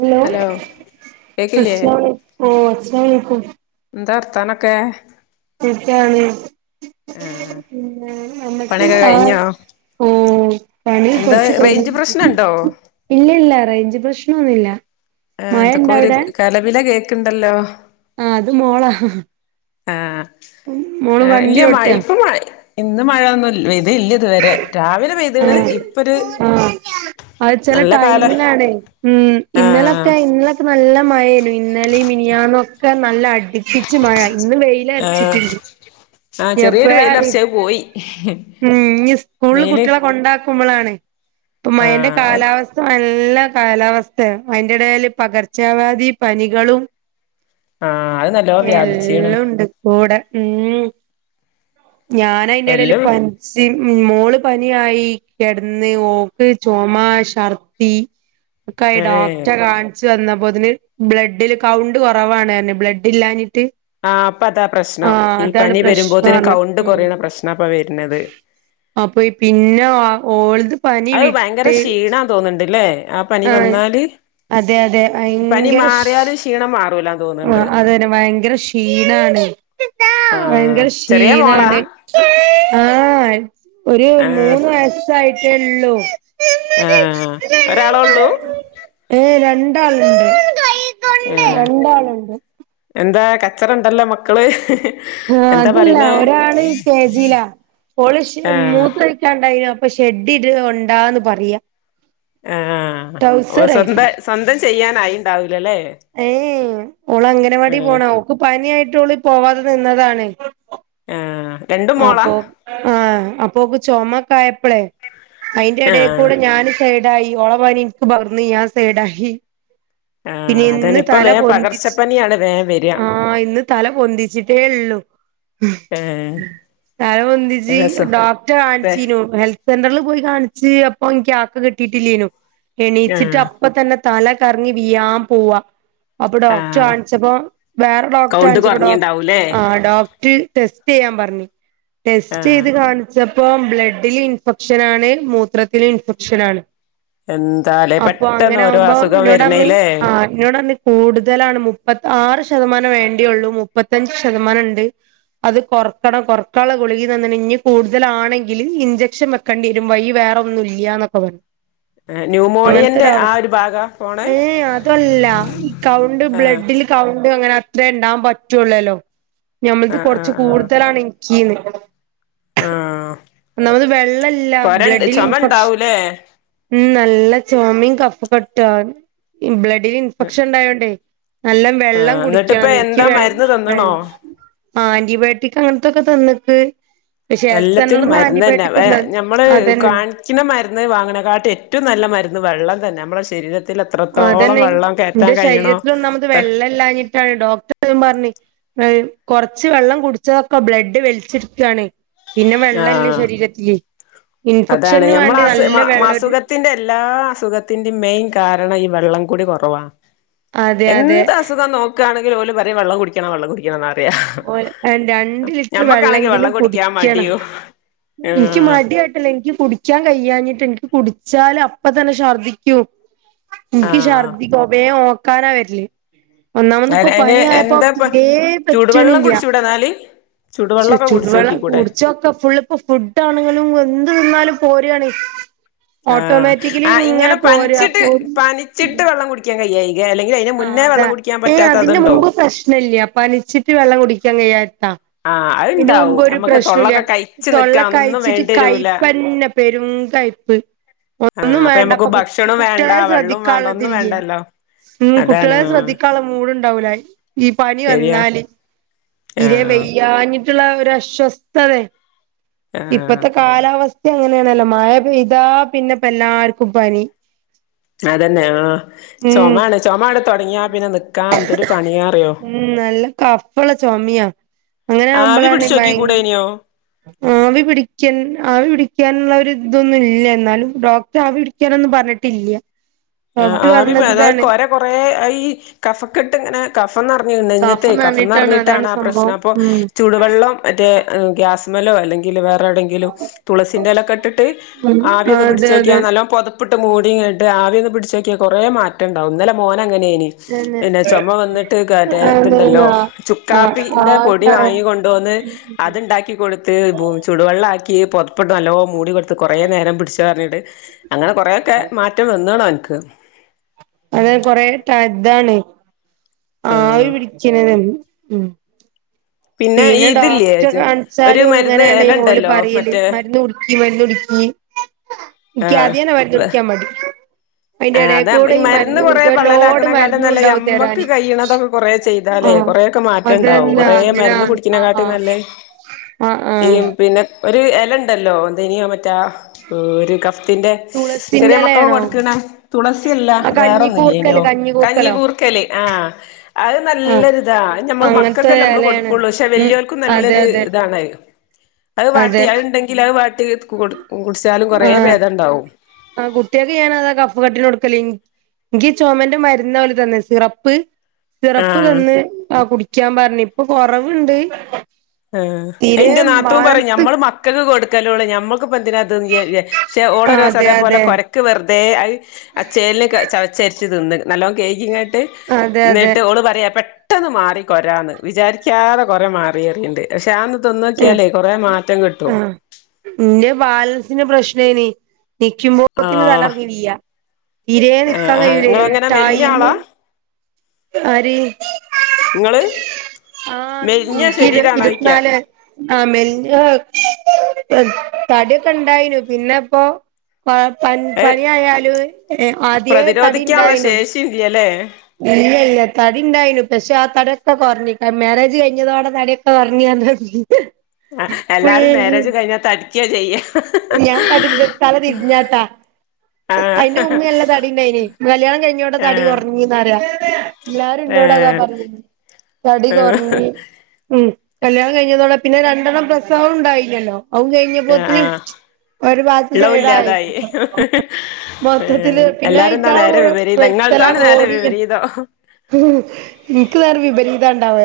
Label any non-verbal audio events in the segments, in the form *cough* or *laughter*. Hello കേക്കില്ലേ അസ്സലാമു അലൈകും. എന്താ വർത്താനൊക്കെ. ക്കാണ് പിന്നെ നമ്മക്ക് പണിയൊക്കെ ആഹ് കഴിഞ്ഞോ ഓ പണി എന്താ കൊറച്ച് റേഞ്ച് കഴിഞ്ഞിട്ടുണ്ട്. പ്രശ്നണ്ടോ ഇല്ല ല്ല റേഞ്ച് പ്രശ്നൊന്നുല്ല ആഹ് മഴ ഇണ്ട എന്തൊക്കോ ഒരു അവിടെ കലപില കേക്കുണ്ടല്ലോ. ആ അത് മോളാ ആഹ് മോള് ആഹ് ഇല്ല വണ്ടി മഴ ഓട്ടാ ഇപ്പൊ മഴ ഇന്ന് മഴൊന്നും ല്ല ഇതുവരെ രാവിലെ പെയ്ത്ണ് ഇപ്പൊരു ആഹ് ആഹ് അത് ചെല നല്ല കാല ടൈമിലാണ്. ഉമ് ആ ഇന്നലൊക്കെ ഇന്നലൊക്കെ നല്ല മഴേനു ഇന്നലിം മിനിയാന്നും ഒക്കെ നല്ല അടി പ്പിച്ചു മഴ. ഇന്ന് വെയില ആ അർച്ചിട്ടു ആ ചെറിയൊരു ഞിപ്പഴാ അറി വെയിലർച്ച് *inaudible* ഉം നി സ്കൂള്ല് വെയില് കുട്ട്യോളെ കൊണ്ടാക്കുമ്പളാണ് ഇപ്പ ആ മയന്റെ കാലാവസ്ഥ നല്ല കാലാവസ്ഥയാ അയിന്റെ ഇടയില് പകർച്ച വ്യധി പനികളും ആ അത് നല്ലോ വ്യാപിച്ചീണ് എല്ലുണ്ട് കൂടെ ഉം... ഞാനയിന്റെടേൽ എല്ലും പന്ച്ച് സിന് മോള് പനിയായി കെടന്ന് ഓക്ക് ചുമാ ശർദി ക്കായി ഏ ഡോക്റ്റകാണി വന്നപ്പോത്തിന് ബ്ലഡില് കൗണ്ട് കുറവാണ്റ്ഞ് ബ്ലഡില്ലാഞ്ഞിട്ട് ആ പ്പ താ പ്രശ്നം ഈ പനി പ്രശ്നം വരുമ്പോത്തിന് പറഞ്ഞു കൗണ്ട് കുറയ്ണ പ്രശ്നാപ്പ വര്ണത് അപ്പൊയി പിന്നാ ഓൽത് അത് ഭയങ്കര ക്ഷീണാ തോന്ന്ണ്ടില്ലേ.. ആഹ് പനി വന്നാല്, അതെ അതെ പനി മാറിയാല് ക്ഷീണം മാറൂല ആഹ് അതന്നെ വയങ്കര ക്ഷീണാണ് ആഹ് വയങ്കര ചെറിയ മോളാ ക്ഷീണാണ് ആഹ് ഒരു ആഹ് മൂന്ന് വയസ്സായിട്ടൊള്ളു ആഹ് ഒരാളൊ ള്ളൂ ഏയ്‌ ഏയ്‌. രണ്ടാള്ണ്ട് ആഹ്.. എന്താ കച്ചറണ്ടല്ലോ മക്കള് ആ എന്താ അതല്ല പറയണേ ഒരാള് കെജിലാ ഓൾ ശ് ആഹ് മൂത്രയ്ച്ച് ക്കാനിണ്ടായിന് അപ്പൊ ഷെഡി ഇട്ണ് ണ്ടാന്ന് പറയാ ആഹ് ഓ ടൗസറേ സ്വന്ത സ്വന്തം ചെയ്യാനായിണ്ടാവൂല ല്ലേ? ഏയ് ഓളങ്കണവാടി പോണ ഓക്ക് പനി യായിട്ടോള് പോവാതെ നിന്നതാണ് ആഹ് രണ്ടും മോളാ അപ്പോ ആഹ് അപ്പോക്ക് ചൊമക്കായപ്പലേയ് ആഹ് അയിന്റെടേക്കൂടെ ഞൻ സൈഡായി ഓള പനി ഇൻക്ക് പകർന്ന് ഞാൻ സൈഡായി ആഹ് പിന്നെ അതാണ് ഇന്ന് ഇപ്പ തല വേ പൊന്തിച്ച് പകർച്ചപ്പനിയാണ് വേം വെര ആ ഇന്ന് തല പൊന്തിച്ചിട്ടേ ള്ളൂ ഏഹ് തല പൊന്തിച്ച് രസം ഡോക്ട്ടെ പെ കാണ്ച്ചീന്നു ഹെ സെൻ്റർൽ പോയി കാണ്ച്ച് അപ്പൊ ഇൻക്ക് ആപ്പ് കിട്ടിട്ടില്ലെഞ്ഞു എണീച്ചിട്ട് ആഹ് അ ഇപ്പൊതന്നെ തലകറങ്ങി വീഴാൻ പോവാ അപ്പൊ ആഹ് ഡോക്ടറെകാണിച്ചപ്പോ വേറെ കൗണ്ട് ഡോക്ടറെകാണിച്ചപ്പൊ ഡോ കൊറഞ്ഞിണ്ടാവൂലേ ആ ഡോക്ട്ർടെസ് ചെയ്യാൻ പറഞ് ടെസ്റ്റ് ആഹ് യ്ത് കാൺ ച്ചപ്പോ ബ്ലെഡിൽ ഇൻഫെക്ഷനാണ് മൂത്രത്തിൽ ഇൻഫെക്ഷനാണ് എന്താലേ അപ്പൊ പെട്ടെന്ന് ഓരോ അങ്ങനാവുമ്പോ അസുഖം ഇഞ്ഞോടർഞ് വരണേല്ലേ ആ എന്നോടർഞ്ഞ് കൂടുതലാണ് മുപ്പതത്താറ് ശതമാനം വേണ്ടിയുള്ളൂ മുപ്പത്തഞ്ച് ശതമാനണ്ട്. അത് കൊറക്കണം കൊറക്കാനുള്ള ഗുളികീം തന്നിന് ഇനി കൂടുതലാണെങ്കിൽ ഇഞ്ചെക്ഷൻ വെ ക്കണ്ടിരുംവയ്യി വേറൊന്നും ഇല്ലൃന്നൊക്കെ പറ ന്യൂമോണിയന്റെ ആ ഒരു ഭാഗാ പോണേ അങ്ങനത്തൊരവസ്ഴഏ അതല്ലാ കൗണ്ട് ആഹ് ബ്ലെഡിൽ കൗണ്ട് അങ്ങനെ അത്രേണ്ടാവാൻ പറ്റൊള്ളല്ലോ ഞമ്മൾത് ആഹ് കൊറ് ആഹ് ആഹ് അതാണെനിക്കീന്ന് ആഹ് *unintelligible* ഒന്നാമത് വെള്ളല്ലാ കൊരണ്ട് ബ്ലെഡിൽ ചൊമ ഇൻഫെക്ഷൻ ഇണ്ടാവൂലേ മ് നല്ല ചൊമീം, കഫക്കട്ടാ ബ്ലഡില് ഇൻഫെക്ഷൻ ഉണ്ടായോണ്ടേ. നല്ലോ വെള്ളം ആഹ് എന്നിട്ടിപ്പ കുടിക്കൃന്ന് ഇൻക്ക് എന്താ വെള് മരുന്ന് വെള് തന്ന്ണോ ആന്റിബയോട്ടിക് അങ്ങനത്തൊക്കെ തന്നിക്ക്. എല്ലത്തിനും മര്ന്നനേ വെ ഞമ്മള് അതന്നെ കാൺ ചിലമരുന്ന് വാങ്ങുണേക്കാട്ടിഏറ്റം നല്ല മരുന്ന് വെള്ളം തന്നെമ്മളെ ശരീരത്തി അതെന്നെ ഇന്റെ ശരീരത്തിലൊന്നാമത് അത്ര വെള്ളല്ലാഞ്ഞിട്ടാണ് ഡോക്ടർ അതേപറഞ്ഞ് *unintelligible* കൊറച്ച് വെള്ളം കുടിച്ചതൊക്കെ ബ്ലെഡ് വലിചിട്ക്കാണെയ് പിന്നെ വെള്ളല്ലേ ആഹ് ശരീരത്തില് ഇൻഫെക്ഷന് വേണ്ടി നല്ല വെള്ളരു തിൻ്റെ എല്ലാ അസുഖത്തിന്റിം മെയിൻ കാരണം ഈ വെള്ളം കുടി കൊറവാ അതെ അതെ എന്ത് അസുഖം നോക്കുകയാണെങ്കിൽ ഓല വരെ വെള്ളം കുടിക്ക ക്ക വെള്ളം കുടിക്കണന്നറിയ രണ്ട് ലിറ്റർ ഞമ്മക്കാണെങ്കിൽ വെള്ളം കുടിക്കാ മടിയോ ഇങ്ങ്ക്ക് മടി എനിക്ക് കുടിക്കാൻ കഴിയഞ്ഞിട്ട് എനിക്ക് കുടിച്ചാല് അപ്പ തന്നെ ശഛർദ്ദിക്കൂ എനിക്ക് ആഹ് ഛർദ്ദി ഗോബയെ ഓക്കാനാ വരില്ലേ ഒന്നാമത് ഇപ്പൊ അയിന് പനിയായപ്പോ എന്താപ്പ ഇരേ ചൂടുവെള്ളം റ്റണില്ല. കുടിച്ചൂടെ എന്നാല് ച്ചു ചൂടുവെള്ളമൊക്കെ ചൂടുവെള്ളം കുടിച്ചോക്കിക്കൂടെ കുടിച്ചൊക്കെ ഫുള്ള് പ്പ *unintelligible* ആണെങ്കിലും എന്ത് തിന്നാലും പോരയാണേ ആഹ ആ് ഇങ്ങനെ പോരാ പനിച്ചിട്ട് അപ്പൊ പനിച്ചിട്ട് വെള്ളം കുടിക്കാൻ കഴായി അല്ലെങ്കിൽ അതിന് ആ മുന്നേ അതാ വെള്ളം കുടിക്കാൻ *unintelligible* പറ്റാത്ത അതിന്റെ അതുണ്ടോ മുമ്പ് പ്രശ്ന ഇല്ല. അപ്പൊ പനിച്ചിട്ട് വെള്ളം കുടിക്കാൻ കഴിയാത്താ. ആഹ് ഇതന് മുമ്പൊ അത്ണ്ടാവും ഒരു നമ്മക്ക് പ്രശ്നുല്ല. തൊള്ളൊക്കെ കഴിച്ചു തൊള്ള നിക്കാൻ ഒന്നും കയിച്ചിട്ട് വേണ്ടി വരൂല കയപ്പന്നെ. പെരും കയപ്പ് ആഹ് ഒന്നും അപ്പൊ വേണ്ടപ്പ നമുക്ക് ഭക്ഷണോം വേണ്ട കുട്ടികളെ വെള്ളോം വേണ്ട ഒന്നും ശ്രദ്ധിക്കാനുള്ളതില്ല വേണ്ടല്ലോ ഉം അതാണ് കുട്ടികളെ ആഹ് ശ്രദ്ധിക്കാനുള്ള മൂട് ഉണ്ടാവൂലായി. ഈ പനി ശരിയാ വന്നാല്, തീരെ ആഹ് വെയ്യാഞ്ഞിട്ടു, ട്ടുള്ള ഒരു അസ്വസ്ഥതെ. ആഹ് ഇപ്പത്തെ കാലാവസ് അങ്ങനെയാണല്ലോ മഴ പയ്യതാ പിന്നെപ്പ എല്ലാവർക്കും പനി അതന്നെ ആ. ഉം ചൊമാണ്, ചൊമാ അട് തുടങ്ങിയ പിന്നെ നിക്ക ഉം നല്ല കഫളള ചുമയാ. അങ്ങനെ ആവി ആവുമ്പോളാണ് ഭയ പിടിച്ചോക്കി കൂടേനിയോ ആ. ആവി പിടിക്കൻ ആവി പിടിക്കാനുള്ള ഒരു ഇതൊന്നും ഇല്ല. എന്നാലും ഡോക്ടർ ആവി പിടിക്കാനൊന്നും പറഞ്ഞിട്ടില്ല. *inaudible* പറഞ്ഞത് ഇതാണ് കൊറെ ഈ കഫക്കെട്ട് ഇങ്ങനെ. കഫ നിറഞ്ഞ് നെഞ്ചത്ത്. കഫംന്ന് കഫ പറഞ്ഞിട്ടാണ് അതാണ് നെറിഞ്ഞിട്ടാണ് ആ പ്രശ്നം. സംഭവം അപ്പോ ഉം ചുടു വെള്ളം മറ്റേ ഗ്യാസ് മലോ അല്ലെങ്കിൽ വേറെവിെങ്കിലും ലോ തുളസിന്റെലൊക്കെ ഇട്ടിട്ട്, ആവി ആ ഒന്ന് അതെ പിടിച്ച വക്കാ അതെ നല്ല പൊത ഉപ്പിട്ട് മൂടിങ്ങ ഇട്ട് ആവിൽ നിന്ന് പിടിച്ചൊക്കിയ കുറേ മാറ്റം ട്ട്ടുണ്ടാവും. ഇന്നലെ മോന അങ്ങനെനി. അതന്നെ പിന്നെ ചുമ വന്നിട്ട് ക റ്റെ ഇതുണ്ടല്ലോ. അതന്നാ ആ കാപ്പിന്റെ പൊടി ആടാണ് വാങ്ങി കൊണ്ടുവോന്ന്. അത്ണ്ടാക്കി കൊടു ബു ചുടുവെള്ളാക്കി പ പൊതപ്പിട്ട് നല്ലോ *unintelligible* കുറേ നേരം പിടിച്ച് പറഞ്ഞിട്ട്. അങ്ങനെ കുറേക്കെ മാറ്റം വന്നതണ എനിക്ക്. അത് കൊറെേ ഇതാണ് ആവി ആഹ് പിടിക്കുന്നത് ഉ ഈ പിന്നെ ഇതില്ലേ ഡോക്ടറെ ഒരു കാണിച്ചാലും ഇങ്ങന മരുന്ന് ന്നേണ് പോലും എലണ്ടല്ലോ പറയല്. മറ്റേ മരുന്ന് കുടി മരുന്ന് കുടിക്കി. ആഹ് ൻക്കാതന്നെ മരന്ന് വ് കുടിക്കാൻ മടി. അയിന്റെ ആഹ് എടെ അതാ കൂടെ ഈ മരുന്ന് കൊറേ കൊടുത്ത ഒരു ലോഡ മരുന്നു ഉണ്ടാവു തരാന്. കുറെ ചെയ്താലേ ആഹ് കൊറേക്കെ മാറ്റണ്ടാവും. അതെന്താ കുറേ അങ്ങനെ മരുന്ന് ആഹ് കുടിക്കുന്നെക്കാട്ടും ആഹ് നല്ലേ ആഹ് ഈ ആഹ് പിന്നെ ഒരു ഇല ഉണ്ടല്ലോ. എന്തനി മറ്റാ ഒരു കഫ് പിന്റെ ചെറിയ തുളസിന്റെ മക്ക എലയാണോ കൊടുക്കണ സമസ്യല്ല ആ കഞ്ഞി വേറൊന്നുല്യല്ലോ കൂർക്കല് ഇനോ കഞ്ഞി കൂർക്കലോ കൂർക്കല്ലേ ആ അത് ആഹ് നല്ലരു അത നമ്മൾ അങ്ങനത്തെ മക്കൊക്കെ നമ്മള് എലയാണ് കൊടുക്കുള്ളു പക്ഷെ ഉം വല്യവർക്ക അതെ നല്ലരു അതെ ഇത അത് വാട്ടി അതെ അതുണ്ടെങ്കിൽ അത് വാട്ടി കുടിച്ചാലും കുറേ ഭേദം ഉണ്ടാവും ആ് കുട്ടികക്ക് ഞാൻാതാ കഫ് കട്ടി കൊടുക്കല എനിക്ക് ചുമന്റെ മരുന്ന പോലെ തന്ന്‌ സിറപ്പ്. സിറപ്പ് ആഹ് തന്ന് ആഹാ കുടിക്കാൻ പറഞ്ഞ്, ഇപ്പോ കൊറവുണ്ട്. ഏഹ്. തീരെ എന്റെ നാത്തൂൻ പറയും ബാലൻസ് ഞമ്മള് മക്കൾക്ക് കൊടുക്കല്ലോണ്. ഞമ്മൾക്ക്പ്പ എന്തിന. തും *unintelligible* ആ ഓളോരിസം അതെ അതേപോലെ അതെ കൊര ഒക്കെ വെറുതെ ആ അച്ചേലിനെ ചവച്ചരിച്ച് തിന്ന് നല്ലോണം കേൾക്കിങ്ങായിട്ട് അതെ അതെ ന്നിട്ട് ഓള് പറയാ പെട്ടെന്ന് മാറി കൊരാന്ന്. വിചാരിക്കാതെ കൊറെ മാറിയന്ന്‌. പക്ഷെ ആന്ന് തിന്നോക്കിയാലേ കൊറെ മാറ്റം കിട്ടും. എന്റെ ബാലൻസിന് പ്രശ്നേനി. നിക്കുമ്പോത്തിന് ആഹ് തലറങ്ങി വീയാ, തീരെ ആഹ് നിക്കാൻ ആഹ് കഴിയൂല ഇങ്ങളെങ്ങനെ മെലിഞ്ഞ ടൈം. ആളാ ആര് ഇങ്ങള് ആഹാ മെലിഞ്ഞ എനിക്ക് ഇരു ശരീരാണോയ്ക്കാ ഇരുപത്തിനാല്. ആ മെലിഞ്ഞു, തടി ഒക്കെ ഇണ്ടായിനു പിന്നെപ്പോ- പ.. അത് പണി ആയാലും ആദ്യേ തടി പ്രതിരോധിക്കാനുള്ള ഇണ്ടായിനു. *unintelligible* ഇല്ല ഇല്ല തടി ഇണ്ടായിനു പക്ഷെ, ആ തടി ഒക്കെ കുറഞ്ഞ് മാരേജ് കഴിഞ്ഞതോടെ തടികൊറഞ്ഞു. ഉറങ്ങി *unintelligible* ആഹ് എല്ലാരും മാരേജ് കഴിഞ്ഞാ തടിക്കുവാ ചെയ്യാ ഞാൻ *unintelligible* തല തിരിഞ്ഞാട്ടാ. ആഹ് എന്റെ ഉമ്മി നല്ല തടിണ്ടായിന്, കല്യാണം കഴിഞ്ഞതോടെ തടി ആഹ് കുറഞ്ഞൂന്നാ പറയാ. എല്ലാരും ഇന്നോട് അതാ ഏഹ് പറയാ തടി കൊറഞ്ഞ് ഉം കല്യാണം കഴിഞ്ഞതോടെ പിന്നെ രണ്ടെണ്ണം പ്രസവം ഉണ്ടായില്ലല്ലോ, അതും കഴിഞ്ഞു. ആഹ് ആഹ് ഇളതും സൈഡായി ഇല്ലാതായി മൊത്തത്തില് പിന്നെ എല്ലാരും ന്താ ഇറ്റാളെ നേരെ കൂടെ വിപരീതാ ഇങ്ങൾത്താണ് നേരെ വിപരീതം എനിക്ക് നേരേ വിപരീതാണ്ടാവുക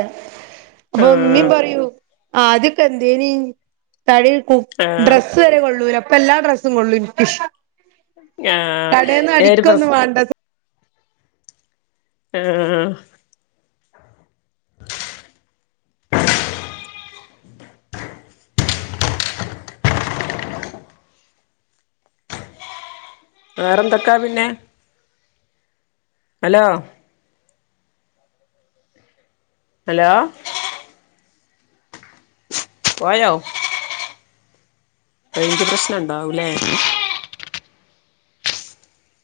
അപ്പൊ ഇമ്മീം ആഹ് പറയൂ ആദ്യക്കെ എന്തേനി തടി കു ആഹ് ഡ്രസ്സ്‌, വരെ കൊള്ളൂല പ്പോ എല്ലാ ഡ്രസ്സും കൊള്ളും എനിക്ക്. ആഹ് കടേന്ന് ഏത് പ്രസ് അടിക്കൊന്നും വേണ്ട- ആഹാ ആഹാ.. ! വേറെന്തൊക്കാ പിന്നെ. ഹലോ.. ! ഹലോ പോയോ? റേഞ്ച് പ്രശ്നം ഇണ്ടാവും ല്ലേ?